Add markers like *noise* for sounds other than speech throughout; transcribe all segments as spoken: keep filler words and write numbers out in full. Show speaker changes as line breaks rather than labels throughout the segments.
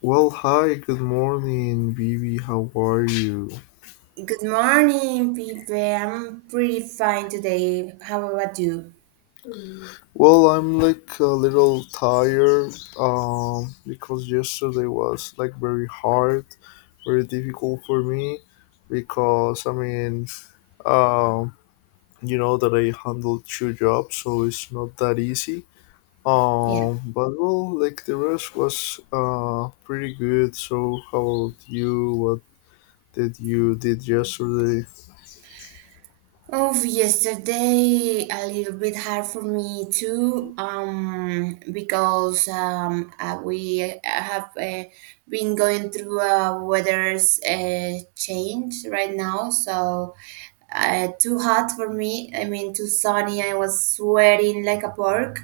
Well, hi, good morning, Vivi. How are you?
Good morning, people. I'm pretty fine today. How about you?
Well, I'm like a little tired, um, because yesterday was like very hard, very difficult for me because I mean, um, you know that I handled two jobs, so it's not that easy.
Yeah.
Um, but well, like the rest was uh, pretty good. So, how about you? What did you did yesterday?
Oh, yesterday a little bit hard for me too. Um, because um, uh, we uh, have uh, been going through a weather's uh, change right now, so uh, too hot for me. I mean, too sunny. I was sweating like a pork.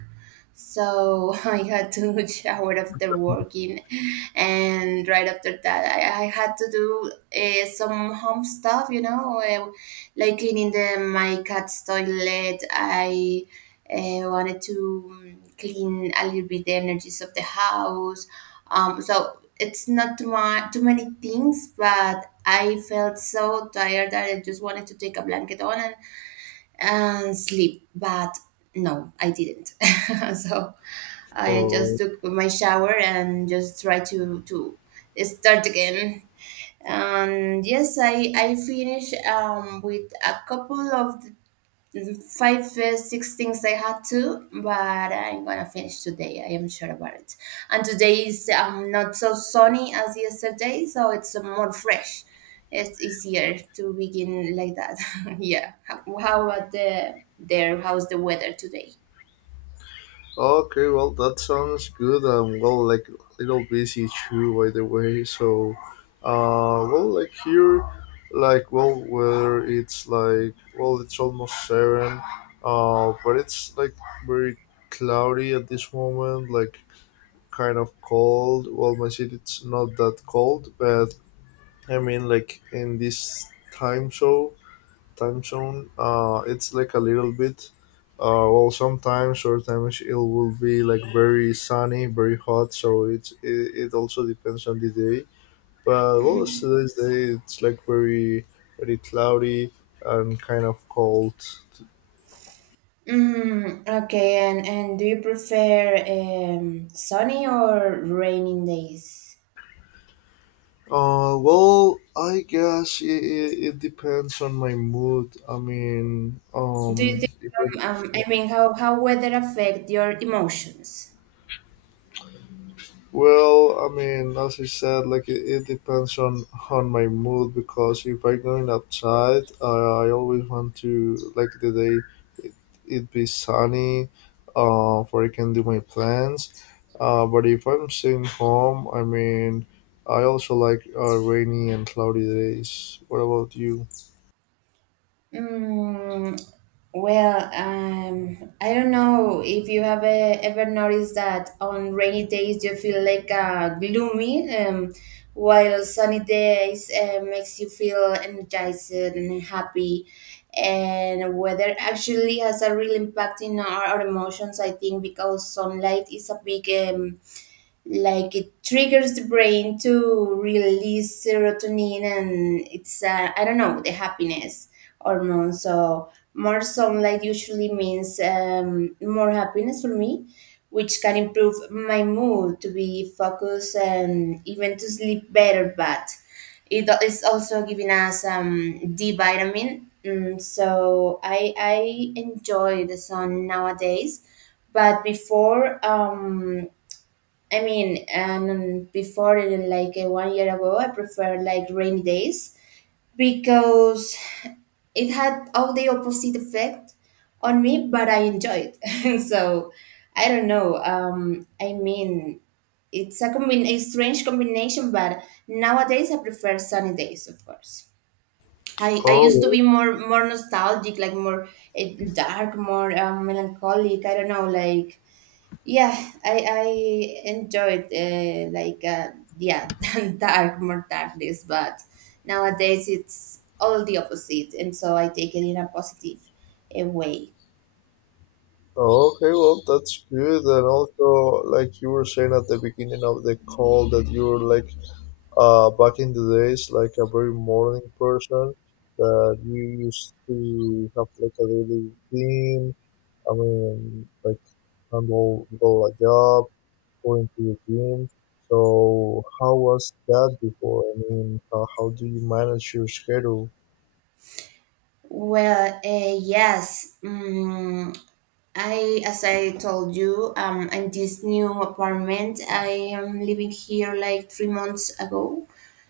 So *laughs* I had to *laughs* shower after working, and right after that, I, I had to do uh, some home stuff, you know, uh, like cleaning the my cat's toilet. I uh, wanted to um, clean a little bit the energies of the house. Um, so it's not too, ma- too many things, but I felt so tired that I just wanted to take a blanket on and sleep. But no, I didn't. *laughs* So I just took my shower and just try to to start again. And yes, I I finish um, with a couple of five uh, six things I had to, but I'm gonna finish today. I am sure about it. And today is um, not so sunny as yesterday, so it's uh, more fresh. It's easier to begin like that. *laughs* Yeah. How, how about the there how's the weather today?
Okay, well, that sounds good and, well, like a little busy too, by the way. So, uh, well, like here, like, well, where it's, like, well, it's almost seven, uh, but it's like very cloudy at this moment, like kind of cold. Well, my city it's not that cold, but I mean, like, in this time zone time zone. Uh, it's like a little bit. Uh, well, sometimes or times it will be like very sunny, very hot. So it's it, it also depends on the day. But well, it's today's day it's like very very cloudy and kind of cold.
Mm, okay, and, and do you prefer um, sunny or raining days?
Uh, well, I guess it, it, it depends on my mood. I mean,
Do you
um,
think,
if I
um, um, I mean, how, how weather affect your emotions?
Well, I mean, as you said, like it, it depends on on my mood because if I'm going outside, I, I always want to like the day it be sunny, uh, where I can do my plans. Uh, but if I'm staying home, I mean, I also like uh, rainy and cloudy days. What about you?
Mm, well, um, I don't know if you have eh, ever noticed that on rainy days you feel like uh, gloomy, um, while sunny days uh, makes you feel energized and happy. And weather actually has a real impact in our, our emotions, I think, because sunlight is a big um, like it triggers the brain to release serotonin, and it's uh, I don't know, the happiness hormone. So more sunlight usually means um, more happiness for me, which can improve my mood to be focused and even to sleep better. But it is also giving us um, d vitamin. Mm, so I, I enjoy the sun nowadays, but before um, I mean, and before in like uh, one year ago, I preferred like rainy days because it had all the opposite effect on me, but I enjoyed. *laughs* So I don't know. Um, I mean, it's a combin a strange combination, but nowadays I prefer sunny days, of course. I, I
Oh,
used to
well-
be more more nostalgic, like more uh, dark, more um, melancholic. I don't know, like yeah, I I enjoyed uh, like uh, yeah, *laughs* than dark more darkness, but nowadays it's all the opposite, and so I take it in a positive uh, way.
oh, okay. Well, that's good. And also, like you were saying at the beginning of the call, that you were like, uh, back in the days, like a very morning person, that you used to have like a daily routine. I mean, like handle go a job, going to the gym. So how was that before? I mean, how, how do you manage your schedule?
Well, uh, yes, um, I as I told you, um, in this new apartment, I am living here like three months ago,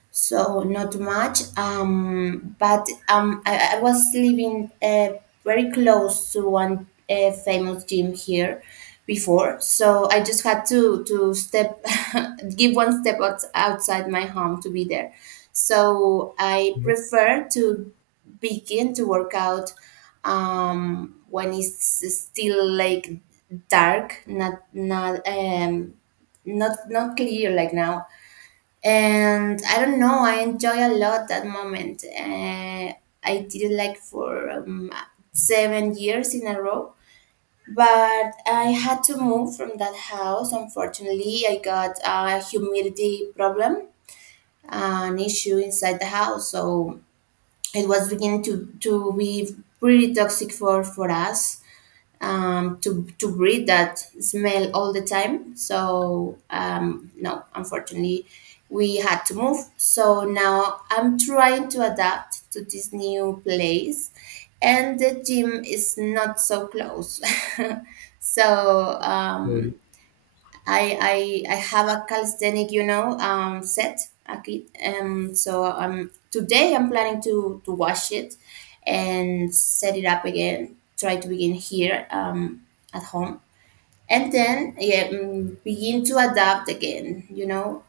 so not much. Um, but um, I, I was living uh, very close to one uh, famous gym here before, so I just had to to step, *laughs* give one step out, outside my home to be there. So I prefer to begin to work out um, when it's still like dark, not not um, not not clear like now. And I don't know, I enjoy a lot that moment. Uh, I did it like for um, seven years in a row, but I had to move from that house. Unfortunately, I got a humidity problem, an issue inside the house, so it was beginning to to be pretty toxic for for us um, to to breathe that smell all the time. So um, no, unfortunately, we had to move. So now I'm trying to adapt to this new place, and the gym is not so close. *laughs* so
Okay.
um, I I I have a calisthenic, you know, um, set. A kit- Um, so um, Today I'm planning to to wash it and set it up again. Try to begin here um, at home, and then yeah, mm, begin to adapt again. You know,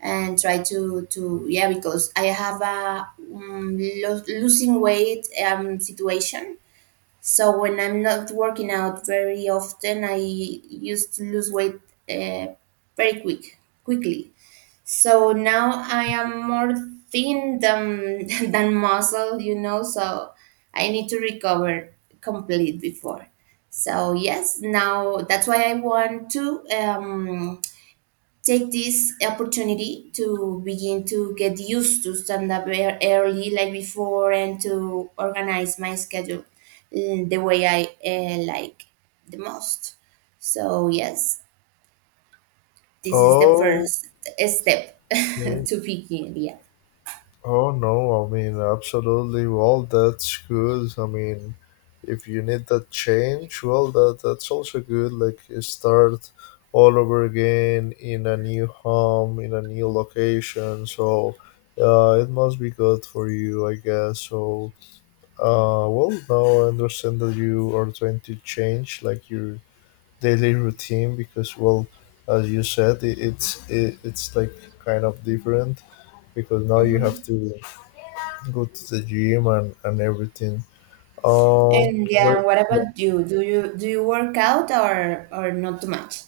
and try to to yeah, because I have a um, lo- losing weight um situation. So when I'm not working out very often, I used to lose weight uh, very quick, quickly. So now I am more thin than *laughs* than muscle, you know. So I need to recover complete before. So yes, now that's why I want to um, take this opportunity to begin to get used to stand up ear- early like before and to organize my schedule mm, the way i uh, like the most. So yes, this is the
Oh,
first step. *laughs*
okay.
To begin, yeah.
Oh no, I mean, absolutely. Well, that's good. I mean, if you need that change, well, that that's also good. Like, you start all over again in a new home, in a new location. So, uh, it must be good for you, I guess. So, uh, well, now I understand that you are trying to change like your daily routine because, well, as you said, it, it's it, it's like kind of different because now you have
Hmm.
to go to the gym, and, and everything. Um,
And yeah,
but
what
yeah.
about you, do you do you work out or or not too much?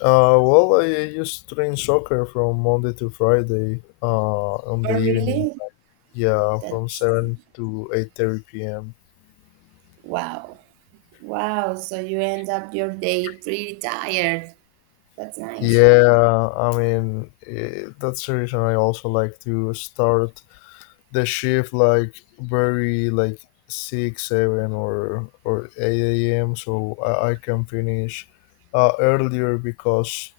uh, Well, I used to train soccer from Monday to Friday, uh, on the
Oh
evening.
really?
Yeah, from
That's
seven to eight thirty p m.
wow. Wow, so you end up your day pretty tired. That's nice.
Yeah, I mean, eh, that's the reason I also like to start the shift like, very like, six, seven, or or eight a m. So I, I can finish uh, earlier because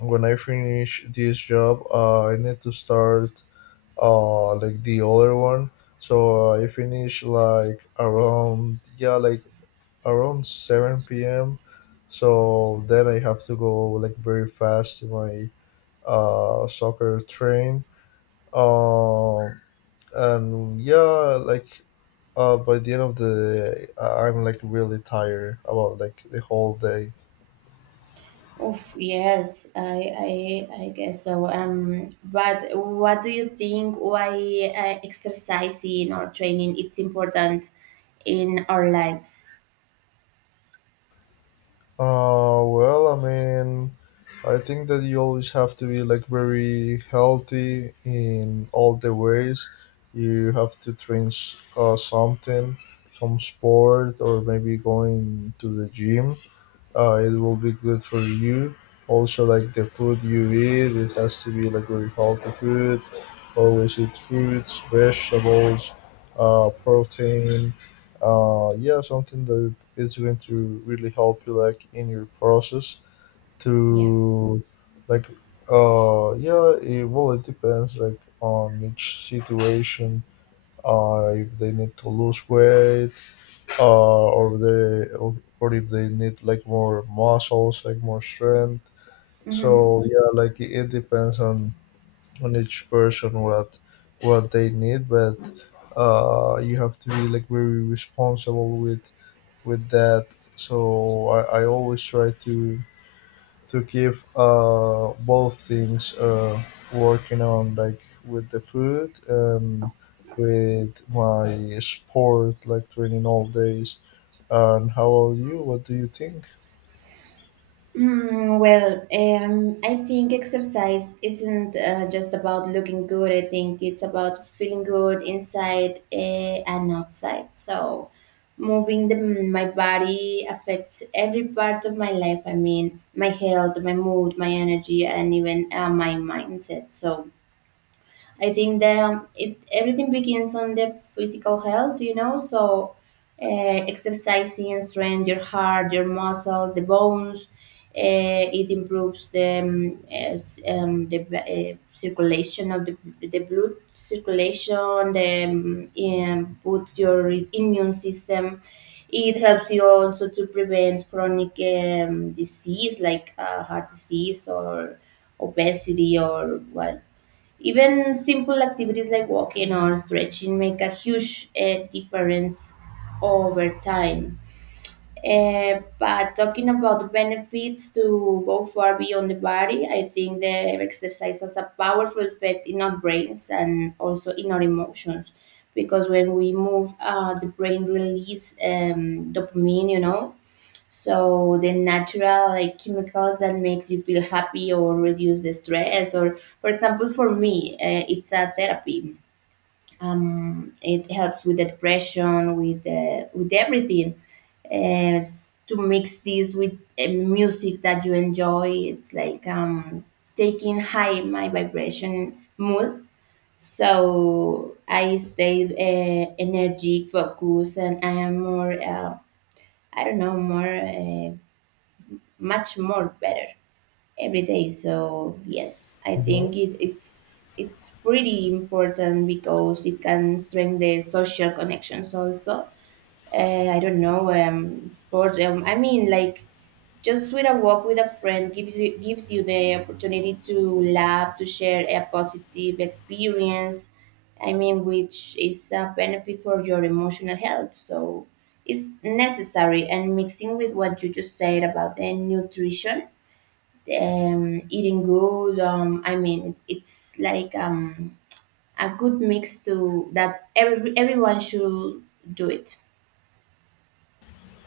when I finish this job, uh, I need to start uh like the other one. So uh, I finish like around, yeah, like around seven p m. So then I have to go like very fast to my uh soccer train. Um and, yeah, like uh by the end of the day, I- I'm like really tired about like the whole day.
Oof, yes, I, I, I guess so. Um, but what do you think? Why uh, exercising or training it's important in our lives?
Uh, well, I mean, I think that you always have to be like very healthy in all the ways. You have to train s- uh, something, some sport, or maybe going to the gym, uh, it will be good for you. Also, like the food you eat, it has to be like very healthy food. Always eat fruits, vegetables, uh, protein. Uh, yeah, something that is going to really help you like in your process
Yeah.
to, like, uh yeah, it, well, it depends like on each situation, uh, if they need to lose weight, uh, or they or or if they need like more muscles, like more strength. So
Mhm.
yeah, like it, it depends on on each person what what they need, but uh, you have to be like very responsible with with that. So I, I always try to to keep uh both things uh working on, like with the food and with my sport like training all days. And how about you? What do you think?
Mm, well, um, I think exercise isn't uh, just about looking good. I think it's about feeling good inside uh, and outside. So, moving the, my body affects every part of my life. I mean, my health, my mood, my energy, and even uh, my mindset. So, I think that um, it everything begins on the physical health, you know. So, uh, exercising strengthens your heart, your muscle, the bones. Uh, it improves the um, as, um, the uh, circulation of the the blood circulation. The um, um, puts your immune system. It helps you also to prevent chronic um, disease like uh, heart disease or obesity, or what, even simple activities like walking or stretching make a huge uh, difference over time. Uh, but talking about the benefits to go far beyond the body, I think the exercise has a powerful effect in our brains and also in our emotions. Because when we move, uh, the brain release um, dopamine, you know, so the natural like chemicals that makes you feel happy or reduce the stress. Or for example, for me, uh, it's a therapy. Um, it helps with the depression, with uh, with everything. uh, s- to mix this with uh, music that you enjoy, it's like um, taking high my vibration mood. So I stay uh, energy focused, and I am more uh, I don't know, more. Uh, much more better every day. So yes, I
Hmm,
think it is it's pretty important because it can strengthen the social connections also. Uh, I don't know, um, sport. Um, I mean, like just with a walk with a friend gives you gives you the opportunity to laugh, to share a positive experience. I mean, which is a benefit for your emotional health. So it's necessary. And mixing with what you just said about the nutrition, um, eating good. Um, I mean, it, it's like um, a good mix to that every, everyone should do it.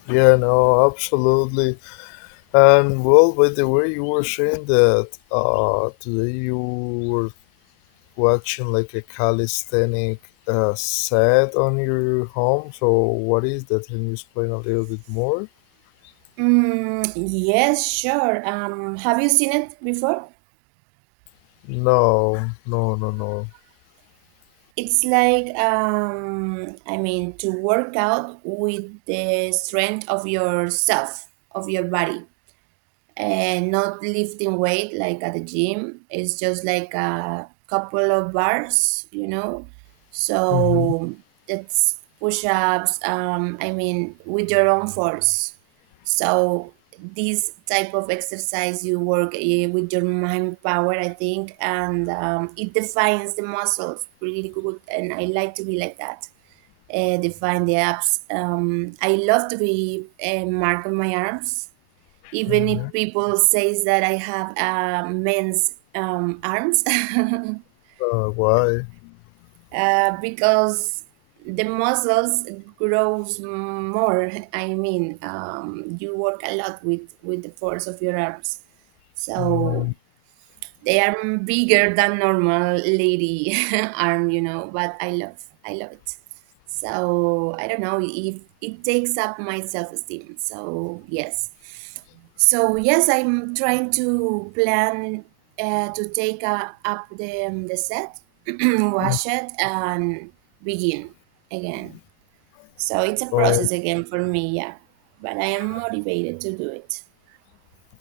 yeah, no, absolutely. And well, by the way, you were saying that uh today you were watching like a calisthenic uh set on your home, so what is that? Can you explain a little bit more?
Mm, yes, sure. Um, have you seen it before?
No, no, no, no.
It's like um, I mean, to work out with the strength of yourself, of your body, and not lifting weight like at the gym. It's just like a couple of bars, you know.
hmm
So it's push ups. Um, I mean, with your own force. So this type of exercise you work eh, with your mind power, I think, and um, it defines the muscles really good. And I like to be like that. Uh, define the abs. Um, I love to be uh, marking my arms, even if people says that I have uh, men's um, arms, *laughs*
Uh, why?
uh, because the muscles grows more. I mean, um, you work a lot with with the force of your arms, so
Mm,
they are bigger than normal lady *laughs* arm, you know. But I love I love it. So I don't know if it takes up my self esteem. So yes. So yes, I'm trying to plan uh, to take uh, up the um, the set, *clears throat* wash it, and begin again. So it's a
um,
process again for me, yeah. But I am motivated to do it.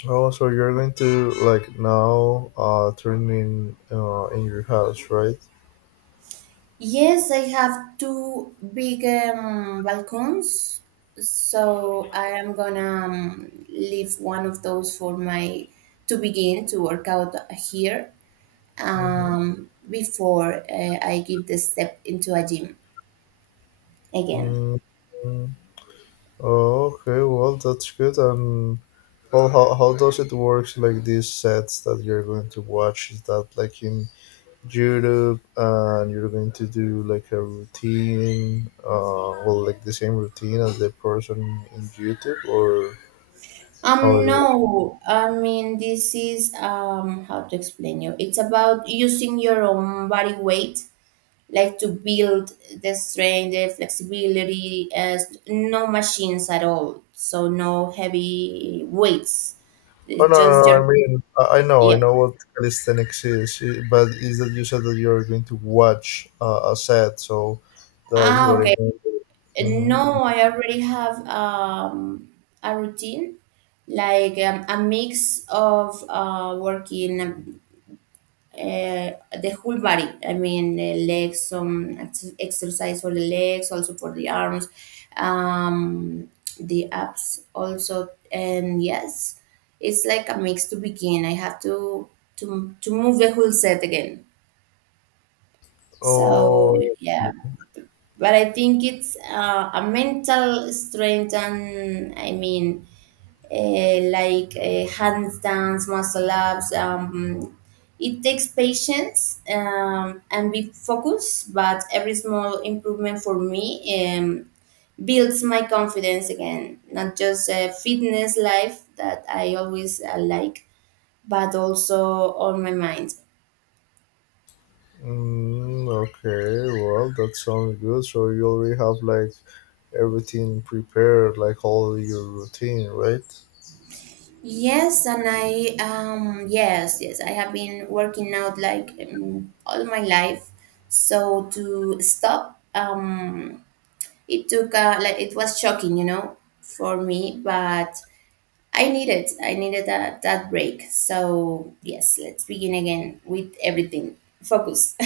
oh, so you're going to like now uh turn in, uh in your house, right?
Yes, I have two big um, balcons, so I am gonna um, leave one of those for my to begin to work out here,
Mm-hmm.
um, before uh, I give the step into a gym again.
Mm. Mm. Oh, okay. Well, that's good. Um, well, how how does it work? Like these sets that you're going to watch, is that like in YouTube, and you're going to do like a routine, uh, well, like the same routine as the person in YouTube, or how
Um,
it works?
no, I mean, this is um, how to explain you. It's about using your own body weight, like to build the strength, the flexibility, as no machines at all. So no heavy weights.
Oh
It's
no, no,
just
no,
your,
I mean, I, I know, I
yeah.
know, what calisthenics is, i- but is that you said that you're going to watch uh, a set, so that's
Ah,
what
okay.
it means. Mm-hmm.
No, I already have um, a routine, like um, a mix of uh, working um, uh, the whole body. I mean, uh, legs, some ex- exercise for the legs, also for the arms, um, the abs also. And yes, it's like a mix to begin. I have to to to move the whole set again.
Oh,
So yeah, but I think it's uh, a mental strength, and I mean uh, like uh, handstands, muscle ups. Um, it takes patience um, and big focus, but every small improvement for me um, builds my confidence again. Not just a fitness life that I always uh, like, but also on my mind.
mm, okay. Well, that sounds good. So you already have like everything prepared, like all your routine, right?
Yes, and I um yes, yes, I have been working out like um, all my life. So to stop um it took uh, like it was shocking, you know, for me, but I needed I needed that that break. So yes, let's begin again with everything. Focus. *laughs*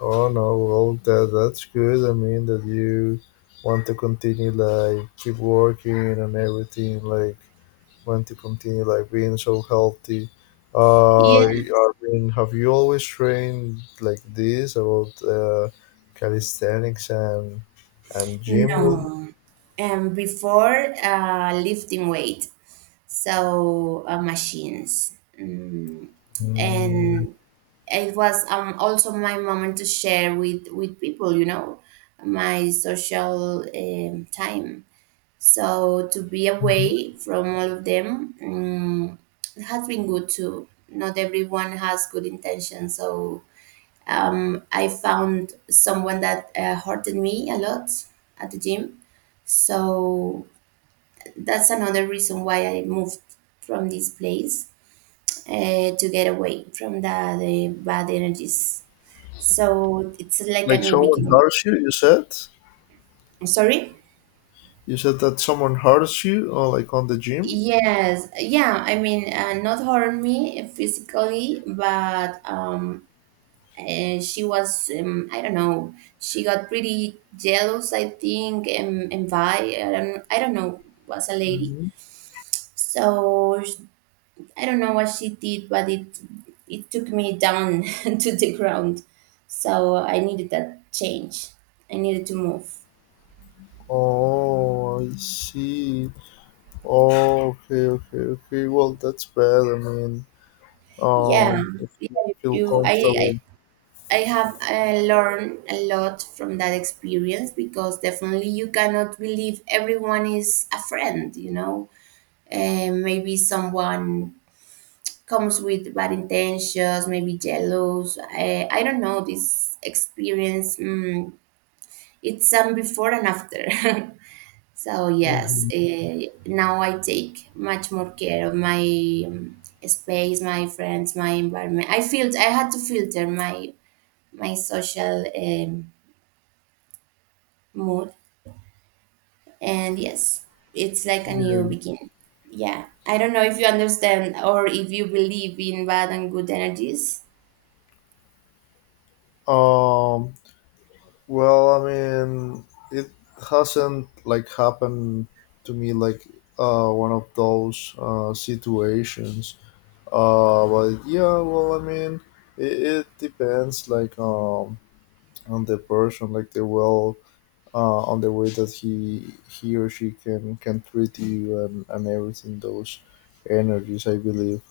Oh no, well that that's good. I mean that you want to continue, like keep working and everything, like want to continue like being so healthy. Uh,
Yeah.
I mean, have you always trained like this about uh, calisthenics and and gym? Will
No. Um before uh lifting weight. So uh, machines. Mm
mm
and it was um, also my moment to share with with people, you know, my social um, time, so to be away from all of them, um, it has been good too. Not everyone has good intentions, so um, I found someone that uh, hurted me a lot at the gym, so that's another reason why I moved from this place, uh, to get away from the, the bad energies. So it's like a
like,
new
someone
beginning.
hurts you? You said
Sorry?
you said that someone hurts you, or like on the gym.
Yes, yeah. I mean, uh, not harm me physically, but um, uh, she was um, I don't know. She got pretty jealous, I think, and and by I don't, I don't know, was a lady.
Hmm.
So sh- I don't know what she did, but it it took me down *laughs* to the ground. So I needed that change. I needed to move.
Oh, I see. Oh, okay, okay, okay. Well, that's bad. I mean,
Yeah,
um, if
yeah.
you don't feel
You, I,
comfortable.
I have uh, learned a lot from that experience, because definitely you cannot believe everyone is a friend, you know. Uh, maybe someone comes with bad intentions, maybe jealous. I, I don't know. This experience, mm, it's some before and after. *laughs* So, yes,
Hmm,
uh, now I take much more care of my um, space, my friends, my environment. I feel I had to filter my my social. Um, mood. And yes, it's like a new
yeah.
beginning. Yeah. I don't know if you understand or if you believe in bad and good energies.
Um, Well, I mean, it hasn't like happened to me, like uh, one of those uh, situations. Uh, but yeah, well, I mean, it, it depends like, um, on the person, like, the well, uh, on the way that he he or she can can treat you and and everything. Those energies, I believe.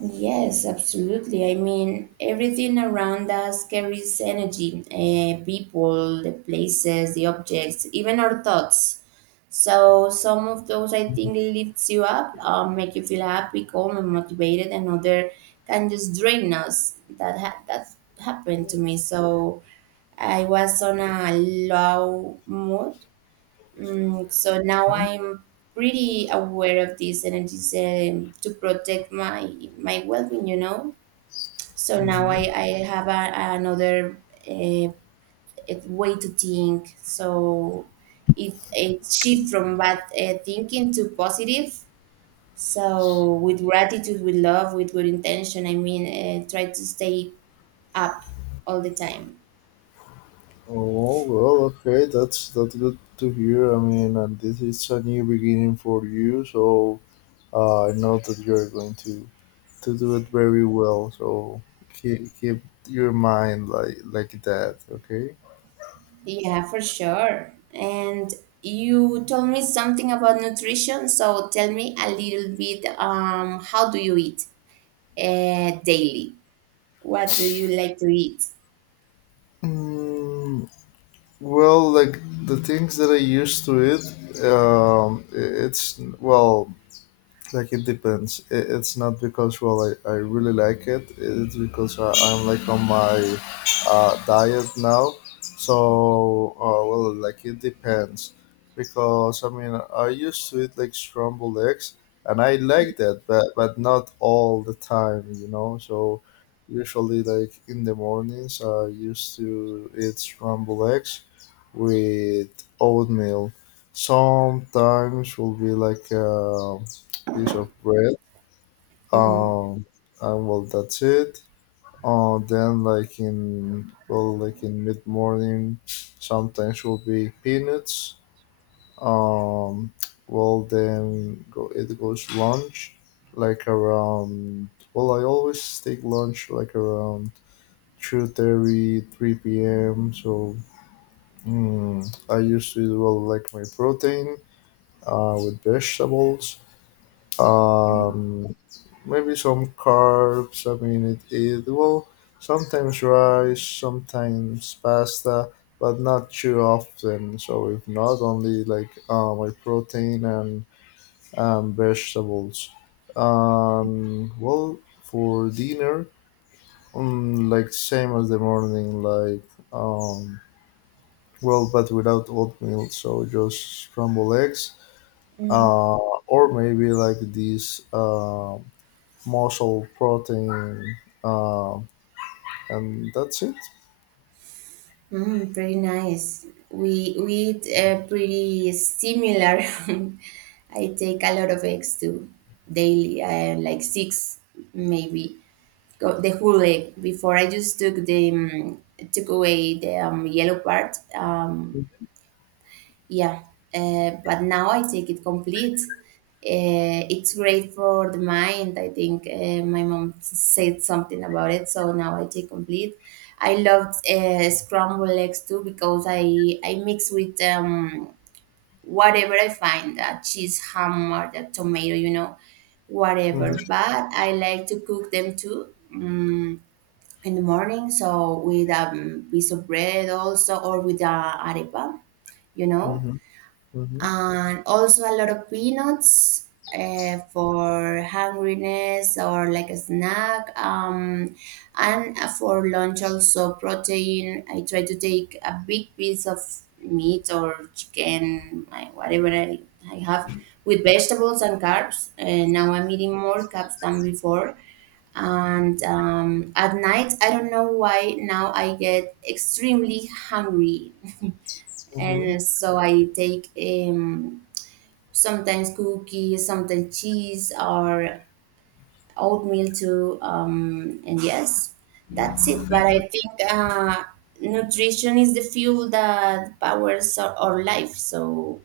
Yes, absolutely. I mean, everything around us carries energy, uh, people, the places, the objects, even our thoughts. So some of those, I think, lifts you up, um, make you feel happy, calm, and motivated, and other can just drain us. That ha- that happened to me. So I was on a low mood. Mm, so now I'm pretty aware of these energies um, to protect my my well-being. You know, so now I
Mhm.
I have a, another uh, way to think. So it it shift from bad uh, thinking to positive. So with gratitude, with love, with good intention. I mean, uh, try to stay up all the time.
Oh well, okay, that's that's good to hear. I mean, and this is a new beginning for you, so uh, I know that you're going to to do it very well. So keep keep your mind like like that, okay?
Yeah, for sure. And you told me something about nutrition, so tell me a little bit, um, how do you eat uh, daily? What do you like to eat?
Mm, well, like the things that I used to it, um, i- it's, well, like it depends. I- it's not because, well, i, I really like it, it's because, I, i'm like on my uh, diet now. So uh, well, like it depends, because I mean, I used to eat like scrambled eggs and I like that, but but not all the time, you know so usually, like in the mornings, I used to eat scrambled eggs with oatmeal. Sometimes will be like um piece of bread.
Mm-hmm.
Um, and well, that's it. Uh, then like, in, well, like in mid morning, sometimes will be peanuts. Um, well, then go it goes lunch, like around. Well, I always take lunch like around two thirty, three p m. So, mm, I used to do, well, like my protein uh, with vegetables. Um, Maybe some carbs. I mean, it, it will sometimes rice, sometimes pasta, but not too often. So if not, only like uh, my protein and and vegetables. Um, well, for dinner, um, like same as the morning, like, um, well, but without oatmeal. So just scrambled eggs.
Mm-hmm.
Uh, or maybe like these. Um, muscle protein, um, and that's it.
Mm, pretty nice. We we eat uh, pretty similar. *laughs* I take a lot of eggs too daily, I like six maybe. Go, the whole egg. Before I just took the um, took away the um, yellow part. Um, Yeah, uh, but now I take it complete. Uh, it's great for the mind. I think uh, my mom said something about it, so now I take complete. I love uh, scrambled eggs too, because I I mix with um, whatever I find, that cheese, ham, or the tomato, you know,
Mm-hmm,
whatever. But I like to cook them too. Mm, in the morning, so with a um, piece of bread also, or with a arepa, you know,
mm-hmm, mm-hmm,
and also a lot of peanuts uh, for hungriness or like a snack, um, and for lunch also protein, I try to take a big piece of meat or chicken, uh, whatever i, I have, with vegetables and carbs. Uh, now I'm eating more carbs than before, and um, at night I don't know why now I get extremely hungry,
mm-hmm,
and so I take, um, sometimes cookies, sometimes cheese or oatmeal too. Um, and yes, that's it. But I think uh, nutrition is the fuel that powers our, our life. So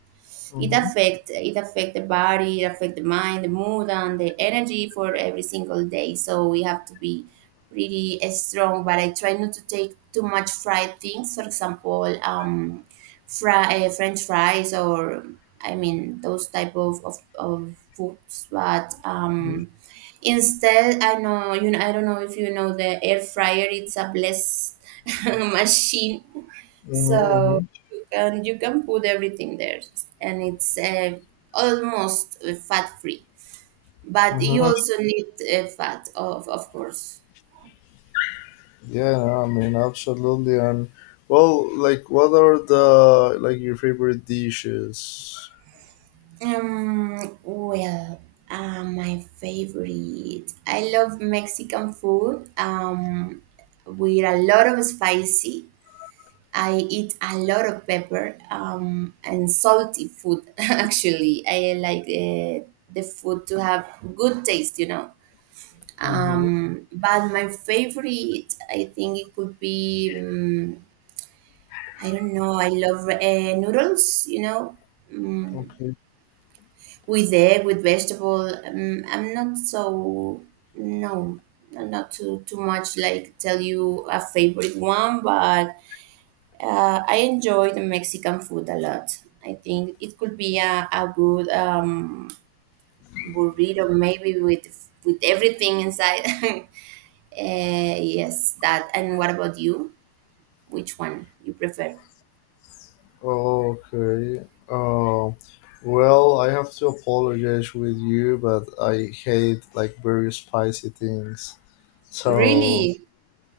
it
mm-hmm,
affect it affect the body, it affect the mind, the mood, and the energy for every single day, so we have to be pretty strong. But I try not to take too much fried things, for example, um fry, uh, french fries or, I mean, those type of, of, of foods. But um instead i know you know i don't know if you know the air fryer. It's a blessed *laughs* machine. So
mm-hmm,
you can you can put everything there, and it's uh, almost fat free. But you
mm-hmm.
also need uh, fat, of of course.
Yeah, no, I mean, absolutely. And well, like, what are the, like, your favorite dishes?
Um, well, uh, my favorite. I love Mexican food. Um, with a lot of spicy. I eat a lot of pepper. Um, and salty food. *laughs* Actually, I like uh, the food to have good taste. You know.
Mm-hmm.
Um, but my favorite, I think it could be, um, I don't know, I love uh, noodles, you know, um,
Okay.
with egg, with vegetable. Um, I'm not so, no, I'm not too, too much like tell you a favorite one, but uh, I enjoy the Mexican food a lot. I think it could be a, a good um, burrito, maybe with with everything inside. *laughs* Uh, yes, that. And what about you? Which one you prefer?
Okay. Uh, well, I have to apologize with you, but I hate like very spicy things. So,
Really?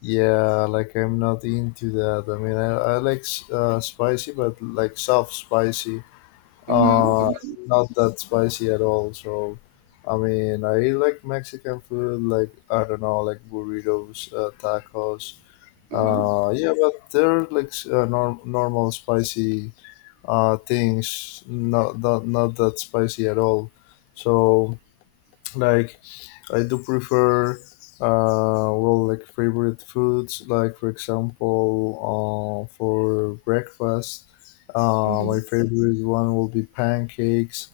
yeah, like I'm not into that. I mean, I, I like, s- uh, spicy, but like soft spicy, uh,
Mm-hmm,
not that spicy at all. So, I mean, I like Mexican food, like, I don't know, like burritos, uh, tacos.
mm-hmm, mm-hmm,
Uh, yeah, but they're like, s- uh, norm- normal spicy uh, things, not, not not that spicy at all. So, like, I do prefer, uh, well, like favorite foods, like for example, uh, for breakfast, uh,
mm-hmm.
my favorite one will be pancakes.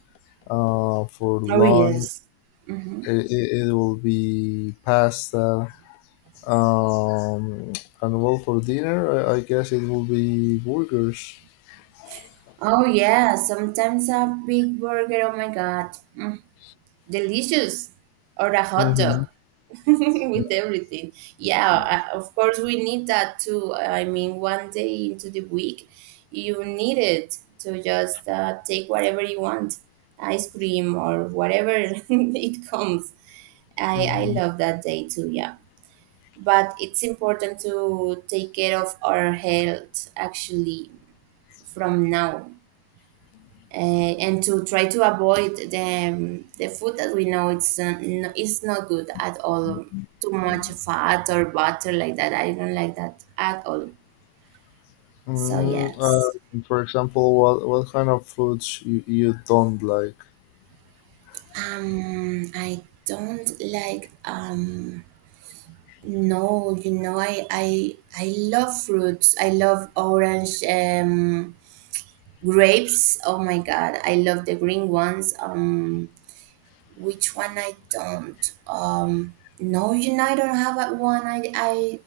Uh, for
Oh,
lunch,
yes. Mm-hmm.
it, it, it will be pasta. Um, and well, for dinner, I, I guess it will be burgers.
Oh, yeah. Sometimes a big burger. Oh, my God. Delicious. Or a hot
hmm
dog. *laughs* With everything. Yeah, uh, of course we need that too. I mean, one day into the week, you need it to just uh, take whatever you want, ice cream or whatever *laughs* it comes. I I
hmm
love that day too. Yeah, but it's important to take care of our health actually from now, uh, and to try to avoid the, um, the food that we know it's uh, n- it's not good at all. Too much fat or butter like that. I don't like that at all. So
Mm, uh,
yes,
for example, what what kind of foods you, you don't like?
um, I don't like um. No, you know, I I I love fruits. I love orange, um grapes. Oh my God, I love the green ones. Um, Which one I don't. Um, no, you know, I don't have a- one I, I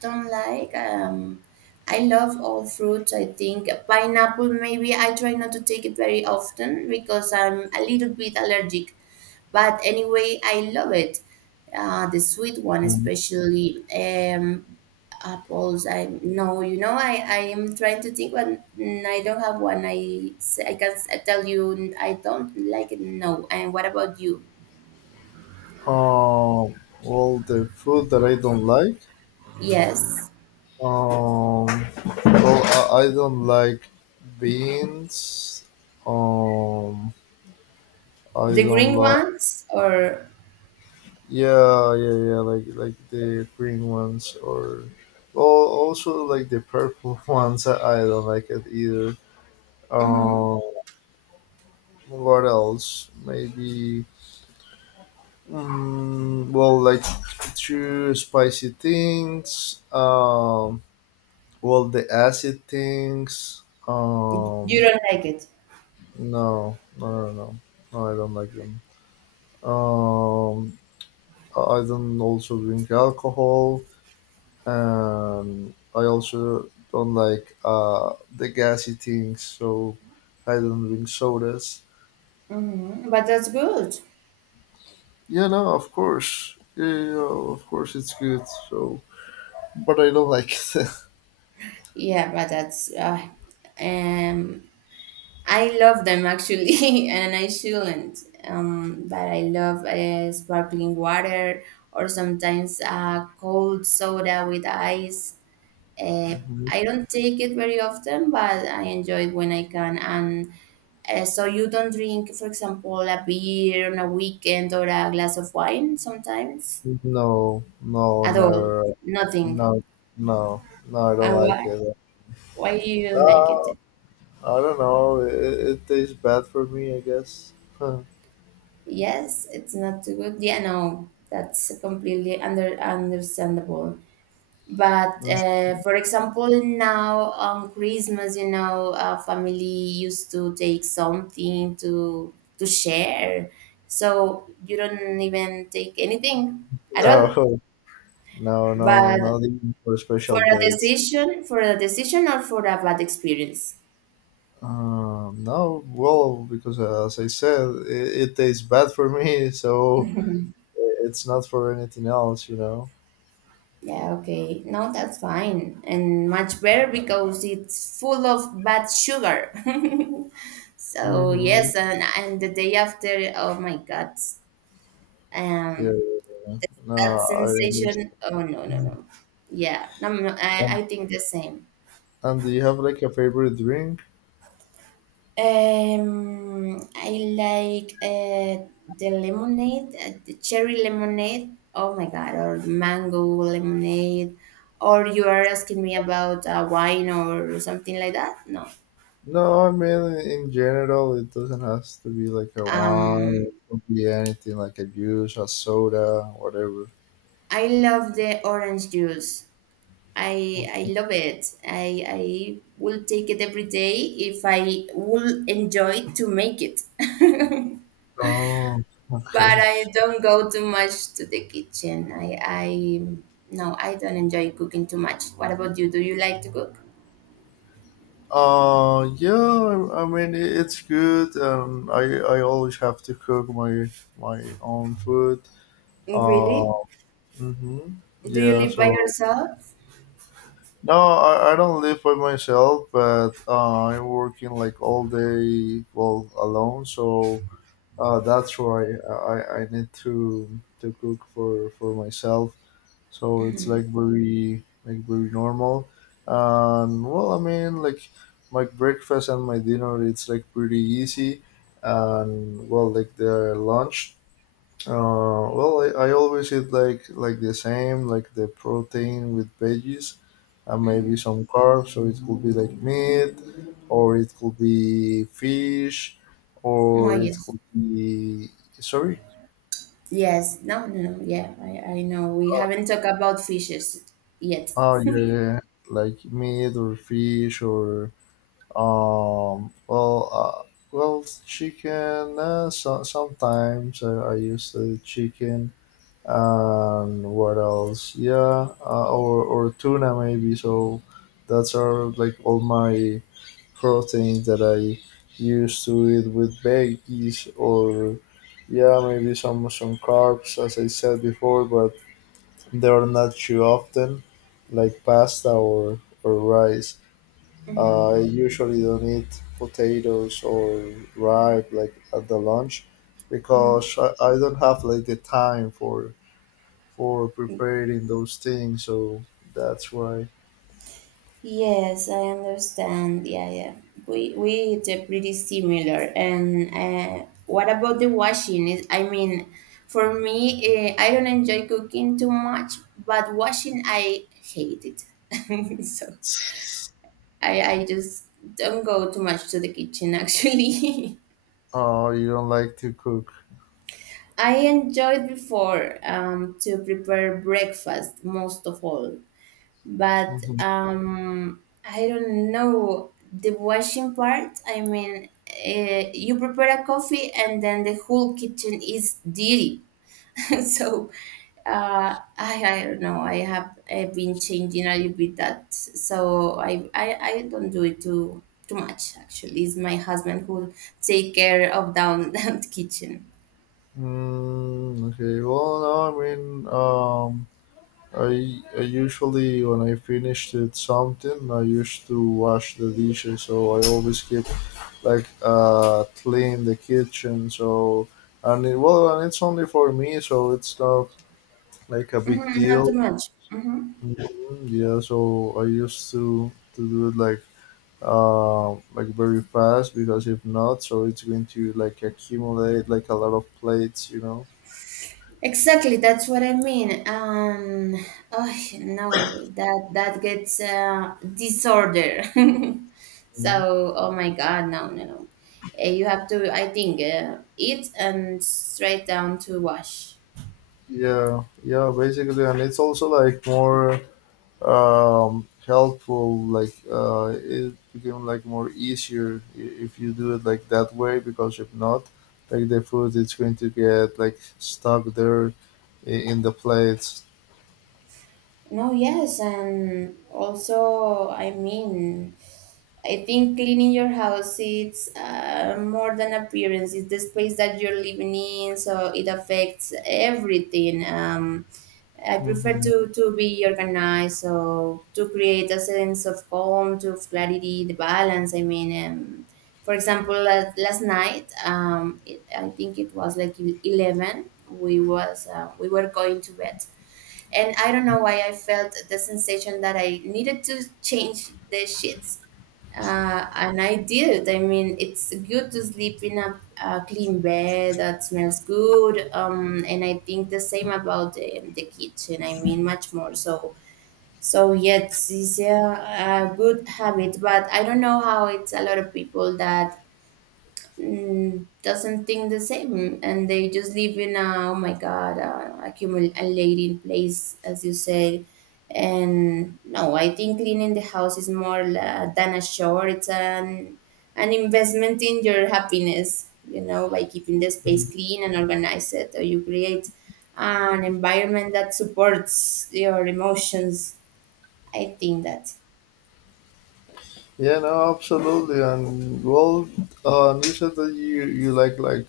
don't like. Um, I love all fruits. I think pineapple, maybe I try not to take it very often because I'm a little bit allergic. But anyway, I love it. Uh, the sweet one, especially um, apples. I No, you know, I, I am trying to think, but mm, I don't have one. I, s- I can s- I tell you, I don't like it. No. And what about you?
Um, well, the food that I don't like.
Yes,
Um, well, I, I don't like beans. Um, I
the
don't
green
like.
ones, or
Yeah, yeah, yeah. Like like the green ones, or, well, also like the purple *laughs* ones. I, I don't like it either.
hmm,
Um, what else? Maybe. Mm, well, like too spicy things. Um, Well, the acid things.
you
Um,
don't like it.
no, no, no, no, no. I don't like them. Um, I I don't also drink alcohol, and I also don't like uh the gassy things. So I don't drink sodas.
Hmm. But that's good.
Yeah, no, of course. Yeah, yeah, yeah, of course, it's good. So, but I don't like it. *laughs*
Yeah, but that's uh, um, I love them actually, *laughs* and I shouldn't. Um, but I love uh, sparkling water, or sometimes uh, cold soda with ice. Uh,
Mhm.
I don't take it very often, but I enjoy it when I can. And Uh, so you don't drink, for example, a beer on a weekend or a glass of wine sometimes,
No, no,
at all,
no,
nothing.
no, no, no. I don't
And
like
why?
it.
Why do you don't like
Ah,
it?
I don't know. It, it tastes bad for me, I guess. *laughs* No,
Yes, it's not too good. Yeah, no, that's completely under understandable. But uh, for example, now on Christmas, you know, our family used to take something to to share, so you don't even take anything at all.
no, no, no,
But
not even for
for
special
a
dates.
decision, for a decision or for a bad experience?
Um, no, well, because uh, as I said, it, it tastes bad for me, so it's not for anything else, you know.
Yeah, okay. No, that's fine. And much better because it's full of bad sugar. *laughs* So
Mm-hmm.
yes, and and the day after, oh my God.
Yeah,
Um
yeah. No,
that
I understand.
sensation, oh no, no, no. Yeah, no, no, I,
And,
I think the same.
and do you have like a favorite drink?
Um, I like uh, the lemonade, uh, the cherry lemonade. Oh my God, or mango lemonade. Or you are asking me about uh, wine or something like that? No.
No, I mean, in general, it doesn't have to be like a wine.
Um,
It could be anything like a juice, a soda, whatever.
I love the orange juice. I I love it. I I will take it every day if I will enjoy to make it. *laughs*
Oh,
But
okay.
I don't go too much to the kitchen. I, I no, I don't enjoy cooking too much. What about you? Do you like to cook?
Uh, yeah. I, I mean, i- it's good, and I I always have to cook my my own food. Uh,
Really?
mm-hmm.
Do you
Yeah.
live by
So
yourself?
no, I, I don't live by myself, but uh, I'm working like all day, well, alone. So uh, that's why I I I need to to cook for for myself. So it's like very, like very normal. And, well, I mean, like my breakfast and my dinner it's like pretty easy. And, well, like the lunch, uh well, i, I always eat like like the same, like the protein with veggies, and maybe some carbs. So it could be like meat, or it could be fish,
Oh
or it
yes,
could be, sorry.
yes. No, no, no. Yeah, I, I know. We haven't talked about fishes yet.
Oh, yeah, yeah. Yeah, like meat or fish, or, Um, well, uh, well, chicken. Uh, so, sometimes uh, I use the chicken. And what else? Yeah, uh, or or tuna maybe. So that's are like all my proteins that I used to eat with veggies, or, yeah, maybe some some carbs, as I said before, but they are not too often, like pasta or or rice.
Mm-hmm.
I usually don't eat potatoes or ripe like at the lunch,
Mm-hmm.
because I, I don't have like the time for for preparing those things. So that's why.
Yes, I understand. Yeah, yeah. We we they pretty similar. And uh, what about the washing? Is, I mean, for me, uh, I don't enjoy cooking too much, but washing I hate it. *laughs* So I I just don't go too much to the kitchen actually. *laughs*
Oh, you don't like to cook.
I enjoyed before um, to prepare breakfast most of all, but
hmm
um, I don't know the washing part. I mean, uh, you prepare a coffee and then the whole kitchen is dirty. *laughs* So uh, I I don't know. I have uh, been changing a little bit that, so I I, I don't do it too too much. Actually, it's my husband who take care of down *laughs* that kitchen.
Mm, okay. Well, no, I mean, um, I, I usually when I finished it something I used to wash the dishes, so I always keep like uh clean the kitchen. So, and it, well, and it's only for me, so it's not like a big
Hmm, not
deal.
too much. Hmm.
Mhm, yeah, so I used to to do it like, uh like very fast, because if not, so it's going to like accumulate like a lot of plates you know
Exactly, that's what I mean. Um, oh no, that that gets uh, disorder. *laughs*
Mhm.
So, oh my God, no, no, no. Uh, you have to, I think, uh, eat and straight down to wash.
Yeah, yeah, basically, and it's also like more um helpful, like, uh it became like more easier, i- if you do it like that way, because if not, like the food it's going to get like stuck there, i- in the plates.
No, yes, and also, I mean, I think cleaning your house it's uh, more than appearance. It's the space that you're living in, so it affects everything. Um, I prefer
Hmm,
to to be organized, so to create a sense of calm, to of clarity, the balance. I mean, um, for example, la- last night, um, it, I think it was like e-, eleven. We was uh, we were going to bed, and I don't know why I felt the sensation that I needed to change the sheets. Uh, and I did. I mean, it's good to sleep in a, a clean bed that smells good. Um, and I think the same about the, the kitchen. I mean, much more so. So yes, it's a, a good habit, but I don't know how it's a lot of people that mm, doesn't think the same and they just live in a oh my god uh, accumulating place as you say, and no, I think cleaning the house is more la- than a chore, it's an an investment in your happiness, you know. By keeping the space clean and organized, or you create an environment that supports your emotions, I think that
yeah, no, absolutely. And well, uh you said that you you like, like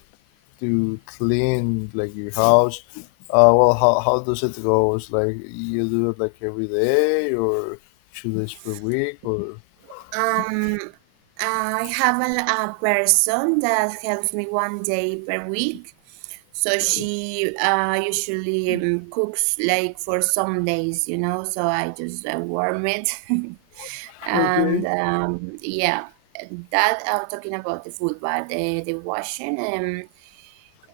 to clean like your house. Uh well, how, how does it go? It's like you do it like every day, or two days per week, or
Um, I have a, a person that helps me one day per week. So she uh, usually um, cooks like for some days, you know. So I just uh, warm it, *laughs* and
Okay.
um, yeah, that I'm talking about the food, but the, the washing. Um,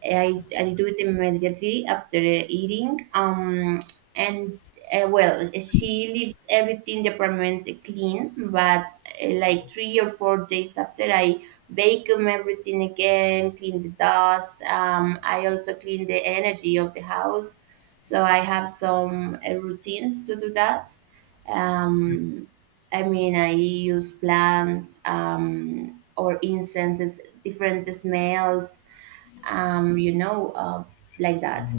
I, I do it immediately after eating. Um, and uh, well, she leaves everything the apartment clean, but uh, like three or four days after, I vacuum everything again, clean the dust. Um, I also clean the energy of the house, so I have some uh, routines to do that. Um, I mean, I use plants um, or incenses, different smells, um, you know, uh, like that.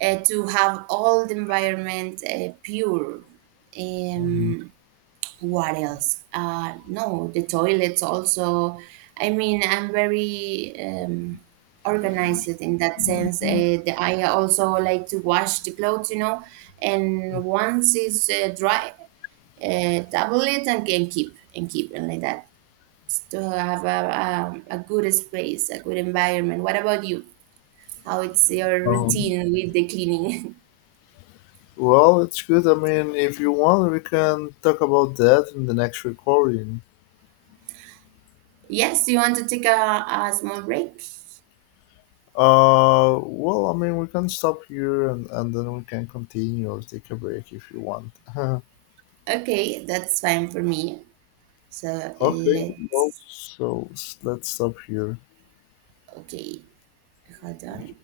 Uh, to have all the environment uh, pure. Um, what else? Uh, no, the toilets also. I mean, I'm very um, organized in that sense. Uh, the, I also like to wash the clothes, you know, and once it's uh, dry, uh, double it and can keep and keep and like that. To have a, a, a good space, a good environment. What about you? How it's your
Um,
routine with the cleaning.
Well, it's good. I mean, if you want, we can talk about that in the next recording.
*laughs* Yes, you want to take a, a small break?
Uh, well, I mean, we can stop here and, and then we can continue or take a break if you want. *laughs*
Okay, that's fine for me. So
Okay, well,
let's,
so s- let's stop here.
okay, hold on.